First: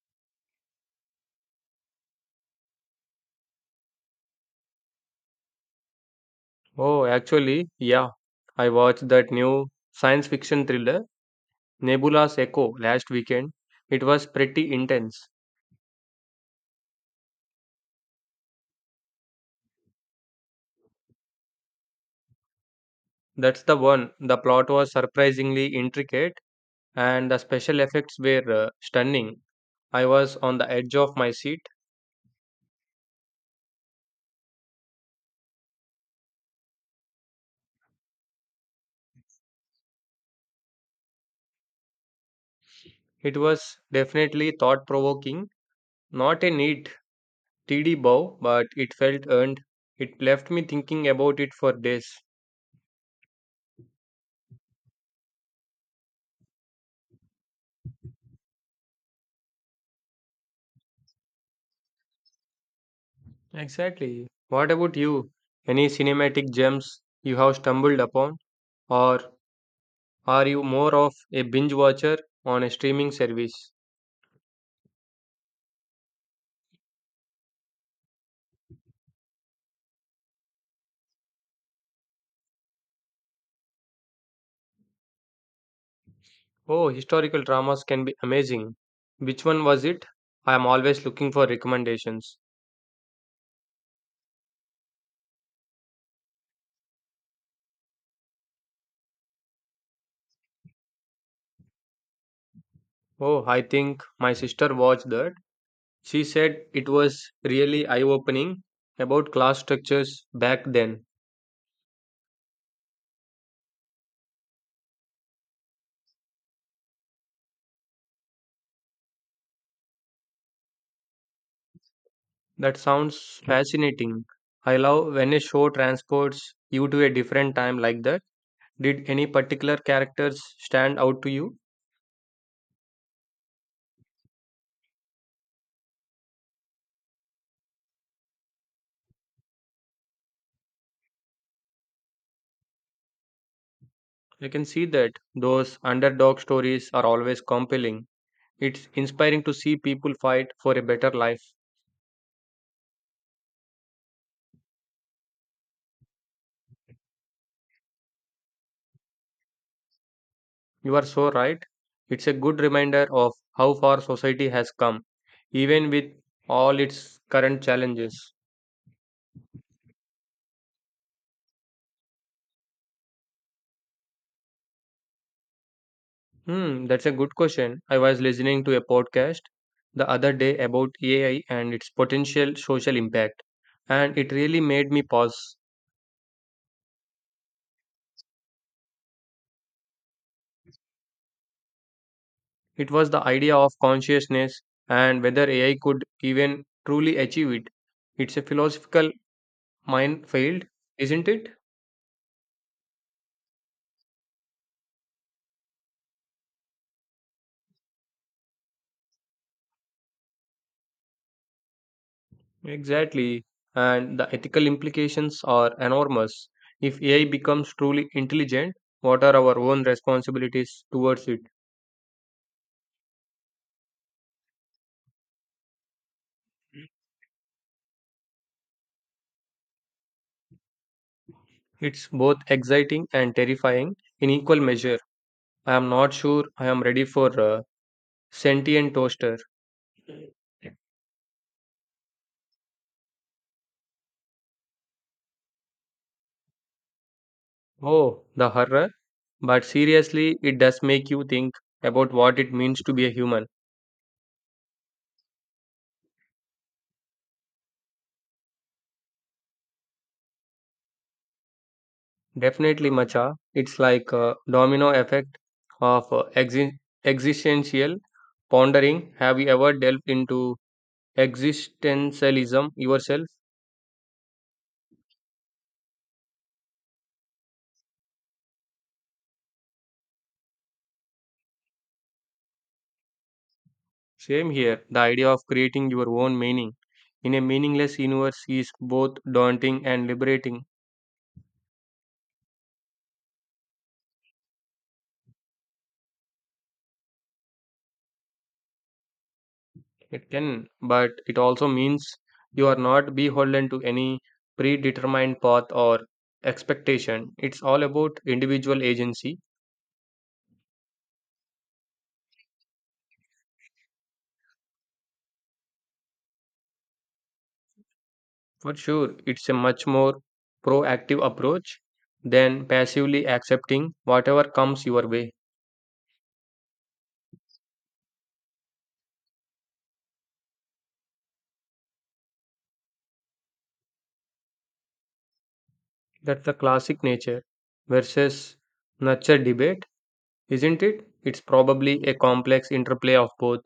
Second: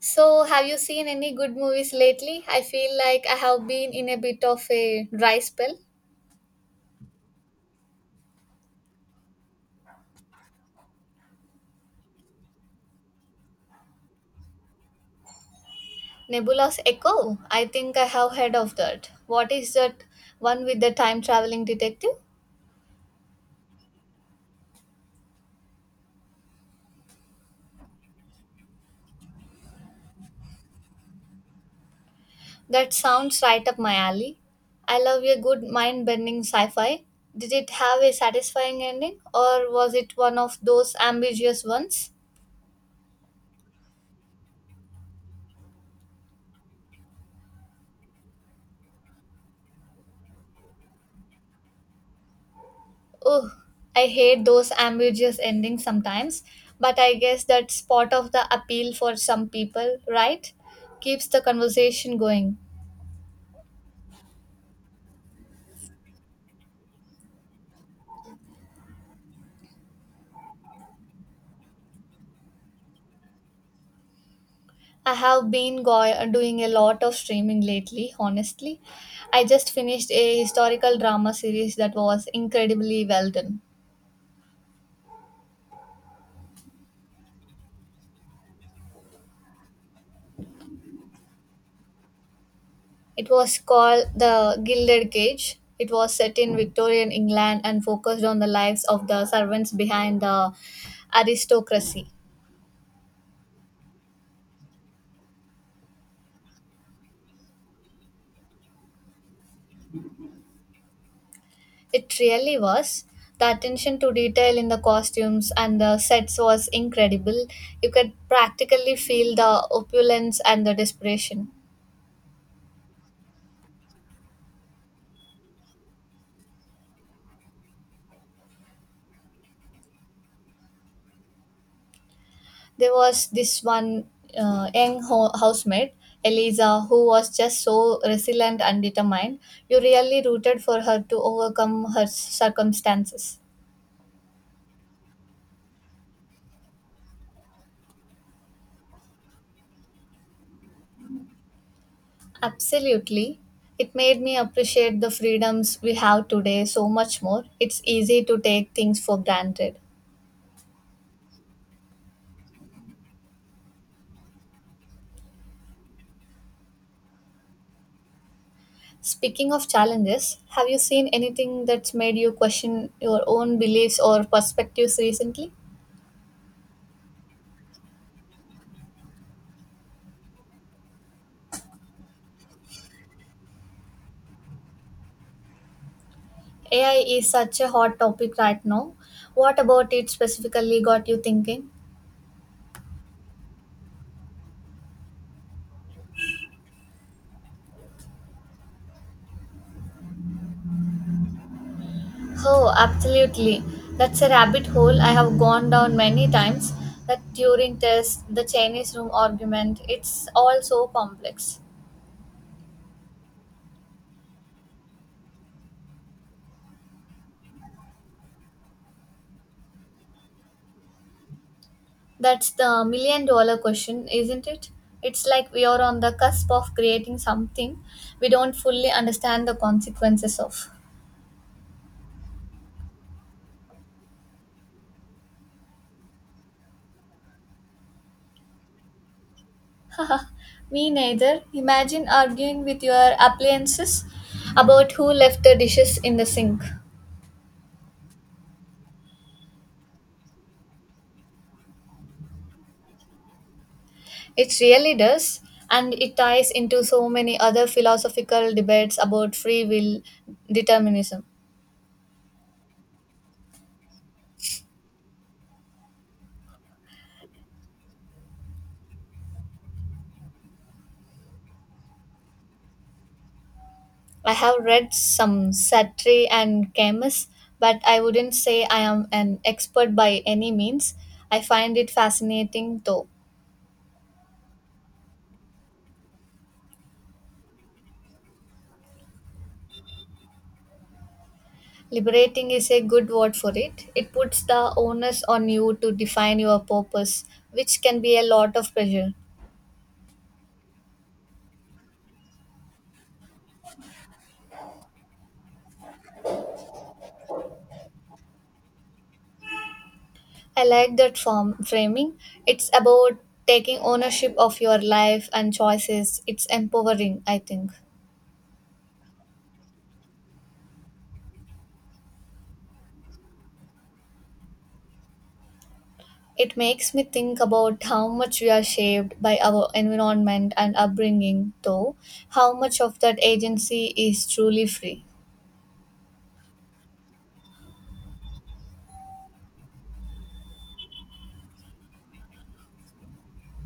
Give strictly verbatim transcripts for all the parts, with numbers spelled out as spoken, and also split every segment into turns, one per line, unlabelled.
So, have you seen any good movies lately? I feel like I have been in a bit of a dry spell.
Oh, actually, yeah. I watched that new science fiction thriller, Nebula's Echo, last weekend. It was pretty intense.
Nebula's Echo. I think I have heard of that. What is that one with the time traveling detective?
That's the one. The plot was surprisingly intricate and the special effects were uh, stunning. I was on the edge of my seat.
That sounds right up my alley. I love a good mind bending sci fi. Did it have a satisfying ending or was it one of those ambiguous ones?
It was definitely thought provoking, not a neat, tidy bow, but it felt earned. It left me thinking about it for days.
Oh, I hate those ambiguous endings sometimes, but I guess that's part of the appeal for some people, right? Keeps the conversation going.
Exactly. What about you? Any cinematic gems you have stumbled upon? Or are you more of a binge watcher on a streaming service?
I have been go- doing a lot of streaming lately, honestly. I just finished a historical drama series that was incredibly well done.
Oh, historical dramas can be amazing. Which one was it? I am always looking for recommendations.
It was called The Gilded Cage. It was set in Victorian England and focused on the lives of the servants behind the aristocracy.
Oh, I think my sister watched that. She said it was really eye opening about class structures back then.
It really was. The attention to detail in the costumes and the sets was incredible. You could practically feel the opulence and the desperation.
That sounds fascinating. I love when a show transports you to a different time like that. Did any particular characters stand out to you?
There was this one uh, young ho- housemaid, Eliza, who was just so resilient and determined. You really rooted for her to overcome her circumstances.
You can see that those underdog stories are always compelling. It's inspiring to see people fight for a better life.
Absolutely. It made me appreciate the freedoms we have today so much more. It's easy to take things for granted.
You are so right. It's a good reminder of how far society has come, even with all its current challenges.
Speaking of challenges, have you seen anything that's made you question your own beliefs or perspectives recently?
Hmm, that's a good question. I was listening to a podcast the other day about A I and its potential social impact, and it really made me pause.
A I is such a hot topic right now. What about it specifically got you thinking?
It was the idea of consciousness and whether A I could even truly achieve it. It's a philosophical minefield, isn't it?
Oh, absolutely. That's a rabbit hole I have gone down many times. That Turing test, the Chinese room argument, it's all so complex.
Exactly. And the ethical implications are enormous. If A I becomes truly intelligent, what are our own responsibilities towards it?
That's the million dollar question, isn't it? It's like we are on the cusp of creating something we don't fully understand the consequences of.
It's both exciting and terrifying in equal measure. I am not sure I am ready for a sentient toaster.
Me neither. Imagine arguing with your appliances about who left the dishes in the sink.
Oh, the horror. But seriously, it does make you think about what it means to be a human.
It really does, and it ties into so many other philosophical debates about free will determinism.
Definitely, Macha. It's like a domino effect of uh, exi- existential pondering. Have you ever delved into existentialism yourself?
I have read some Sartre and Camus, but I wouldn't say I am an expert by any means. I find it fascinating though.
Same here. The idea of creating your own meaning in a meaningless universe is both daunting and liberating.
Liberating is a good word for it. It puts the onus on you to define your purpose, which can be a lot of pressure.
It can, but it also means you are not beholden to any predetermined path or expectation. It's all about individual agency.
I like that form framing. It's about taking ownership of your life and choices. It's empowering, I think.
For sure, it's a much more proactive approach than passively accepting whatever comes your way.
It makes me think about how much we are shaped by our environment and upbringing, though, how much of that agency is truly free.
That's the classic nature versus nurture debate, isn't it? It's probably a complex interplay of both.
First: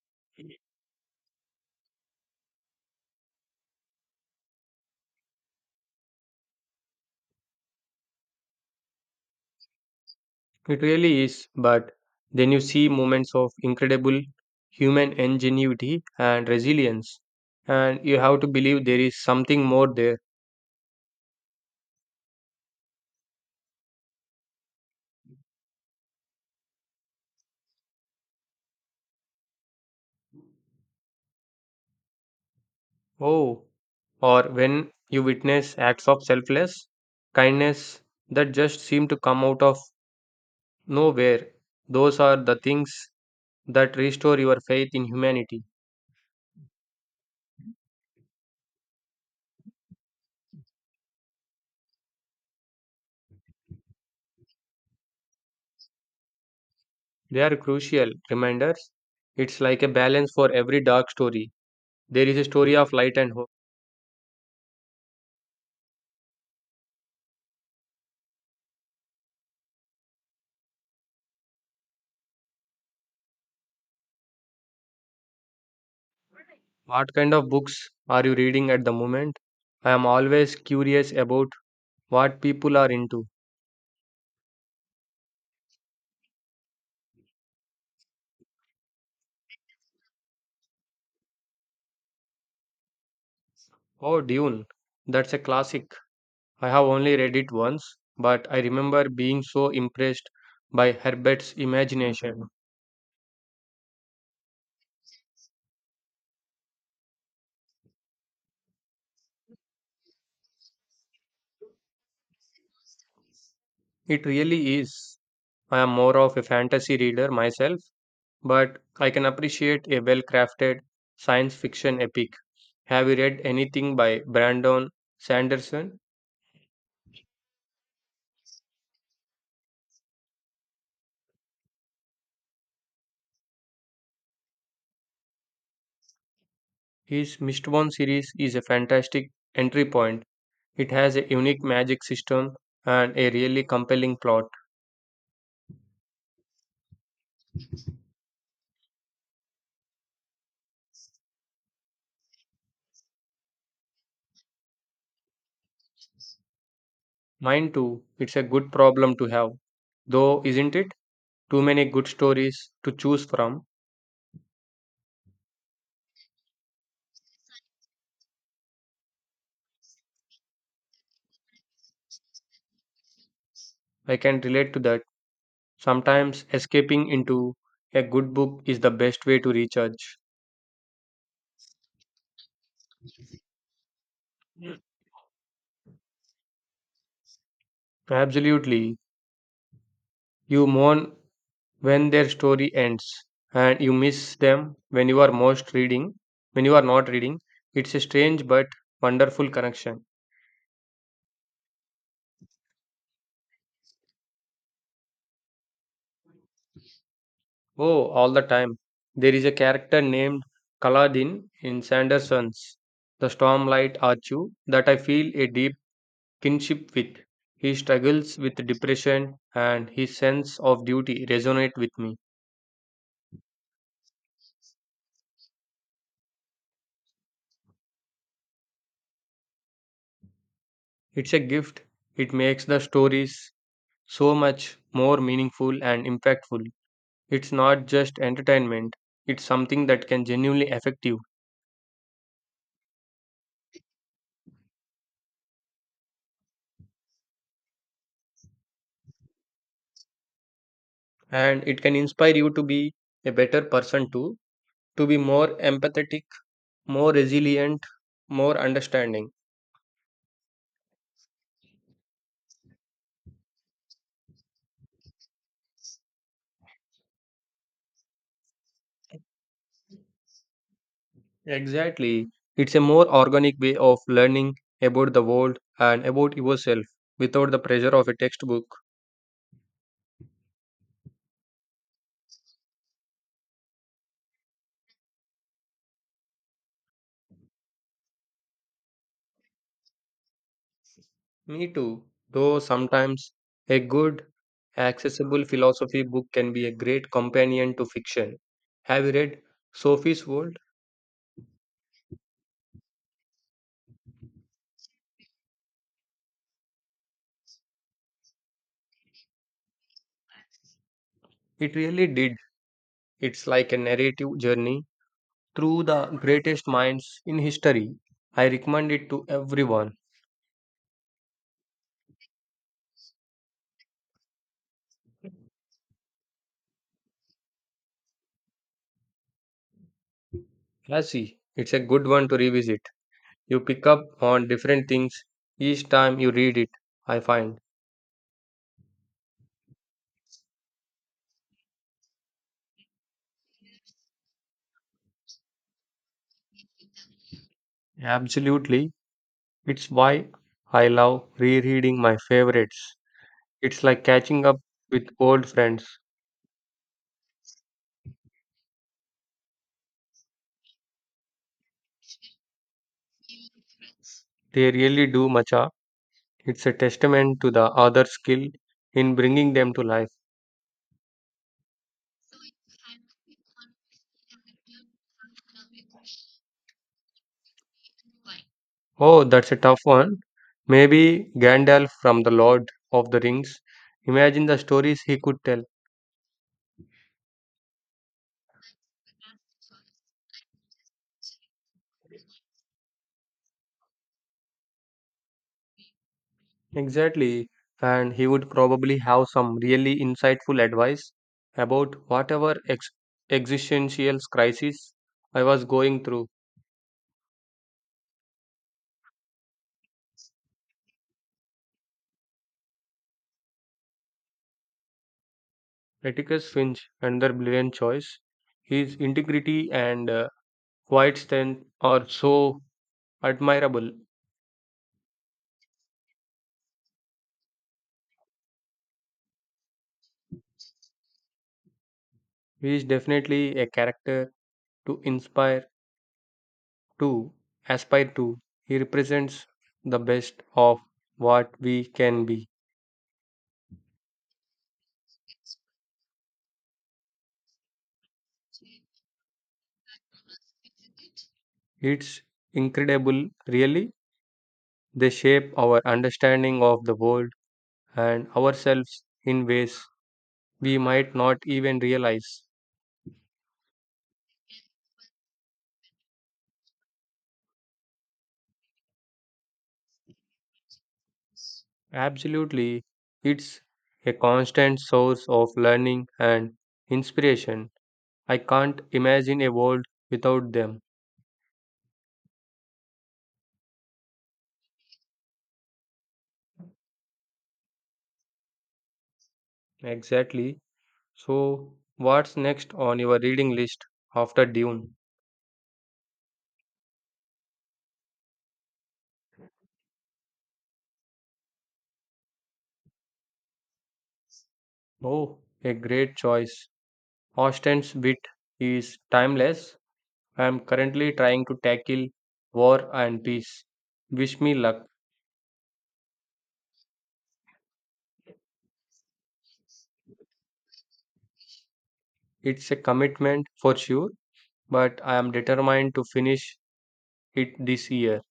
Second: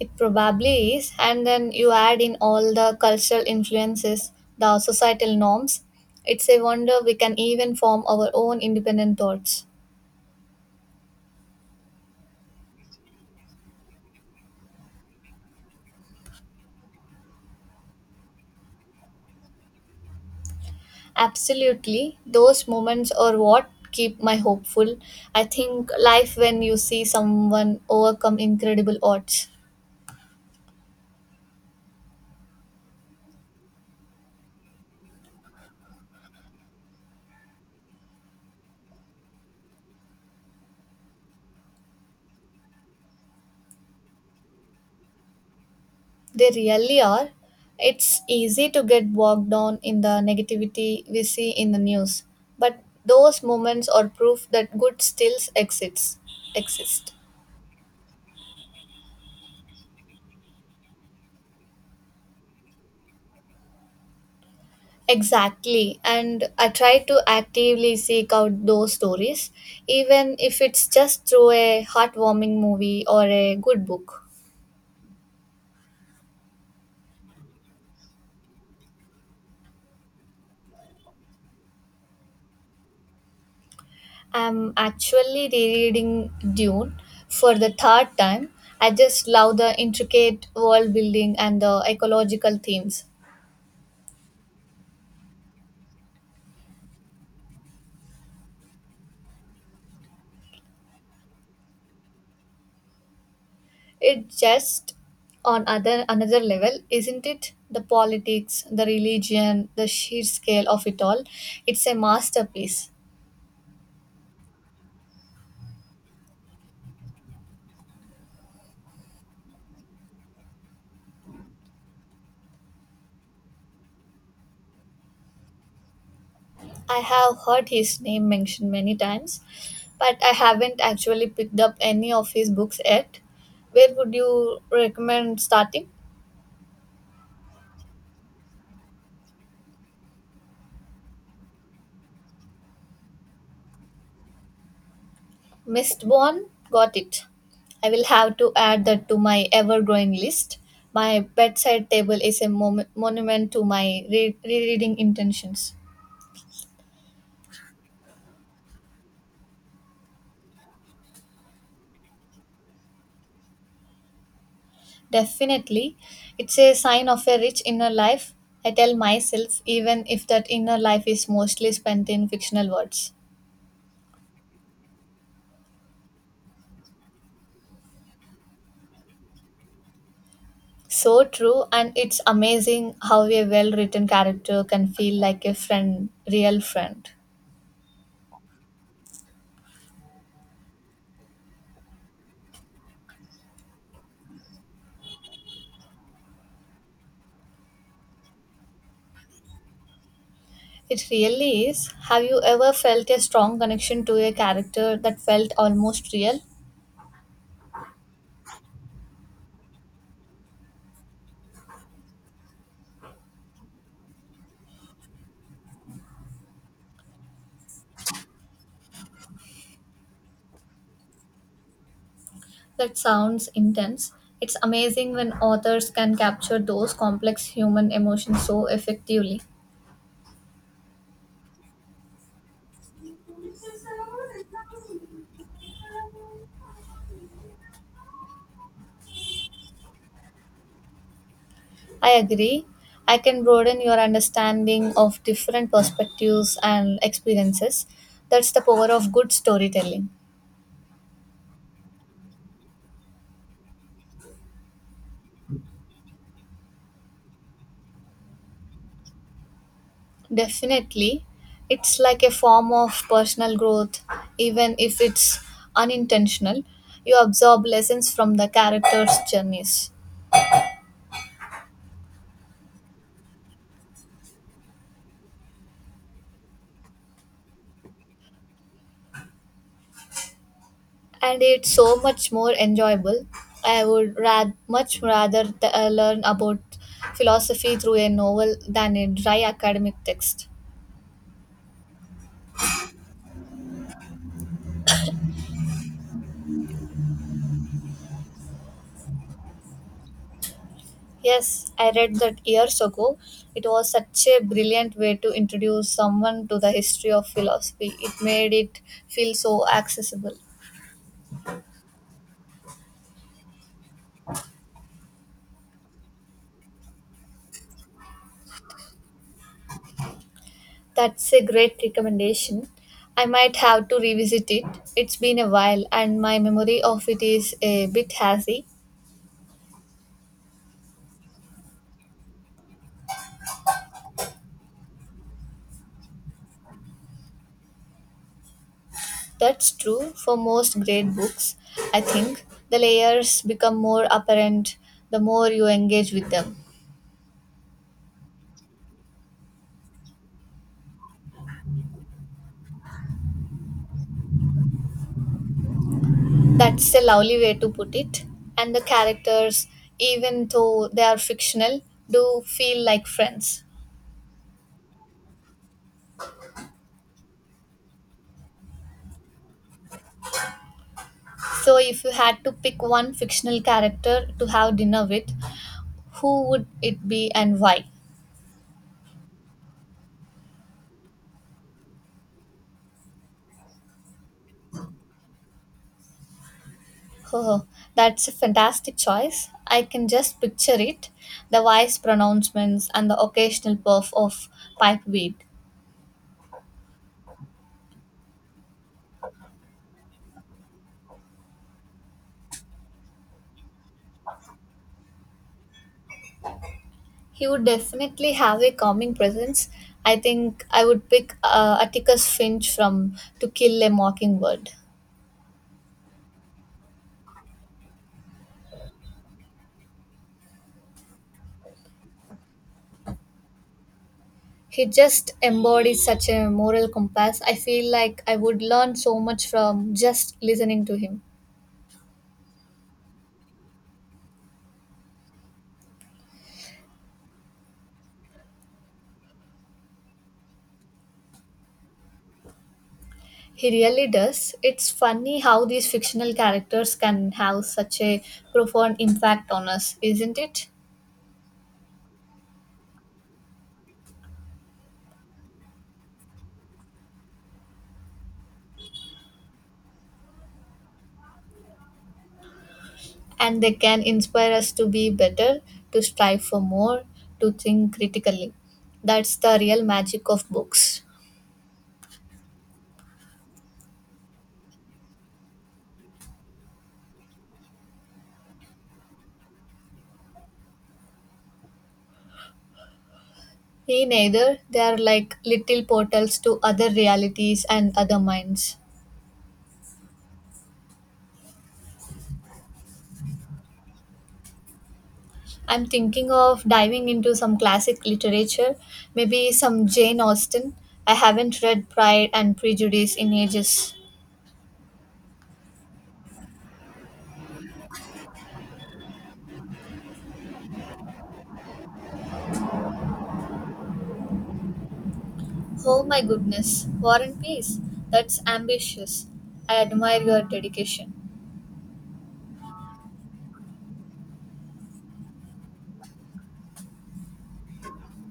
It probably is, and then you add in all the cultural influences, the societal norms. It's a wonder we can even form our own independent thoughts.
It really is, but then you see moments of incredible human ingenuity and resilience, and you have to believe there is something more there.
Absolutely, those moments are what keep my hopeful. I think life when you see someone overcome incredible odds.
Oh, or when you witness acts of selfless kindness that just seem to come out of nowhere, those are the things that restore your faith in humanity.
They really are. It's easy to get bogged down in the negativity we see in the news, but those moments are proof that good still exists. Exist.
They are crucial reminders. It's like a balance for every dark story. There is a story of light and hope.
Exactly, and I try to actively seek out those stories, even if it's just through a heartwarming movie or a good book.
What kind of books are you reading at the moment? I am always curious about what people are into.
I'm actually rereading Dune for the third time. I just love the intricate world building and the ecological themes.
Oh, Dune. That's a classic. I have only read it once, but I remember being so impressed by Herbert's imagination.
It just on other another level, isn't it? The politics, the religion, the sheer scale of it all. It's a masterpiece.
It really is. I am more of a fantasy reader myself, but I can appreciate a well crafted science fiction epic. Have you read anything by Brandon Sanderson?
I have heard his name mentioned many times, but I haven't actually picked up any of his books yet. Where would you recommend starting?
His Mistborn series is a fantastic entry point. It has a unique magic system and a really compelling plot.
Mistborn? Got it. I will have to add that to my ever growing list. My bedside table is a mom- monument to my re- rereading intentions.
Mine too, it's a good problem to have. Though, isn't it? Too many good stories to choose from.
Definitely. It's a sign of a rich inner life, I tell myself, even if that inner life is mostly spent in fictional words.
I can relate to that. Sometimes escaping into a good book is the best way to recharge.
So true, and it's amazing how a well written character
Mm.
can feel like a friend, real friend.
Absolutely. You mourn when their story ends and you miss them when you are most reading, when you are not reading. It's a strange but wonderful connection.
It really is. Have you ever felt a strong connection to a character that felt almost real?
Oh, all the time. There is a character named Kaladin in Sanderson's The Stormlight Archu that I feel a deep kinship with. He struggles with depression and his sense of duty resonate with me.
That sounds intense. It's amazing when authors can capture those complex human emotions so effectively.
It's a gift. It makes the stories so much more meaningful and impactful. It's not just entertainment. It's something that can genuinely affect you,
I agree. I can broaden your understanding of different perspectives and experiences. That's the power of good storytelling.
and it can inspire you to be a better person too, to be more empathetic, more resilient, more understanding.
Definitely, it's like a form of personal growth, even if it's unintentional. You absorb lessons from the characters' journeys,
Exactly. It's a more organic way of learning about the world and about yourself without the pressure of a textbook.
and it's so much more enjoyable. I would rad- much rather th- uh, learn about philosophy through a novel than a dry academic text.
Me too. Though sometimes a good, accessible philosophy book can be a great companion to fiction. Have you read Sophie's World?
Yes, I read that years ago. It was such a brilliant way to introduce someone to the history of philosophy. It made it feel so accessible.
It really did. It's like a narrative journey through the greatest minds in history. I recommend it to everyone.
That's a great recommendation. I might have to revisit it. It's been a while and my memory of it is a bit hazy.
Lassie, it's a good one to revisit. You pick up on different things each time you read it, I find.
That's true for most great books. I think the layers become more apparent the more you engage with them.
Absolutely. It's why I love rereading my favorites. It's like catching up with old friends.
That's a lovely way to put it. And the characters, even though they are fictional, do feel like friends.
They really do, Macha. It's a testament to the author's skill in bringing them to life.
So, if you had to pick one fictional character to have dinner with, who would it be and why?
Oh, that's a tough one. Maybe Gandalf from The Lord of the Rings. Imagine the stories he could tell.
Oh, that's a fantastic choice. I can just picture it the wise pronouncements and the occasional puff of pipe weed.
Exactly. And he would probably have some really insightful advice about whatever ex- existential crisis I was going through.
He would definitely have a calming presence. I think I would pick uh, Atticus Finch from To Kill a Mockingbird.
Atticus Finch, another brilliant choice. His integrity and uh, quiet strength are so admirable.
He just embodies such a moral compass. I feel like I would learn so much from just listening to him.
He is definitely a character to inspire, to aspire to. He represents the best of what we can be.
He really does. It's funny how these fictional characters can have such a profound impact on us, isn't it?
It's incredible, really. They shape our understanding of the world and ourselves in ways we might not even realize.
And they can inspire us to be better, to strive for more, to think critically. That's the real magic of books.
Absolutely, it's a constant source of learning and inspiration. I can't imagine a world without them.
Me neither. They are like little portals to other realities and other minds.
Exactly. So, what's next on your reading list after Dune?
I'm thinking of diving into some classic literature, maybe some Jane Austen. I haven't read Pride and Prejudice in ages.
Oh, a great choice. Austen's wit is timeless. I am currently trying to tackle War and Peace. Wish me luck.
Oh my goodness, War and Peace. That's ambitious. I admire your dedication.
It's a commitment for sure, but I am determined to finish it this year.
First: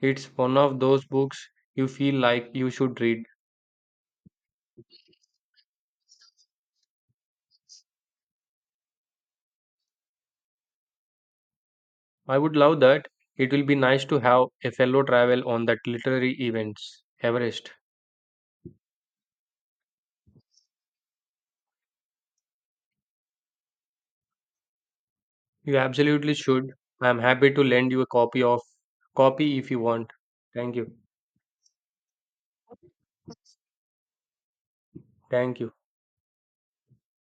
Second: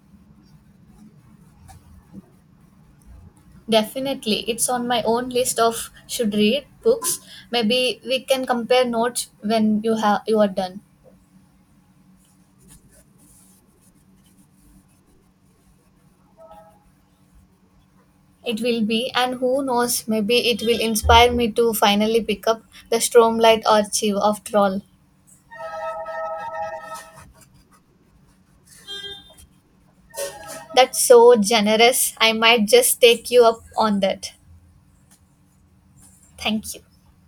It's one of those books you feel like you should read.
Definitely, it's on my own list of should read books. Maybe we can compare notes when you have you are done.
I would love that. It will be nice to have a fellow travel on that literary events. Everest.
It will be, and who knows, maybe it will inspire me to finally pick up the Stormlight Archive after all.
You absolutely should. I am happy to lend you a copy of copy if you want. Thank you.
That's so generous. I might just take you up on that.
Thank you.
Thank you.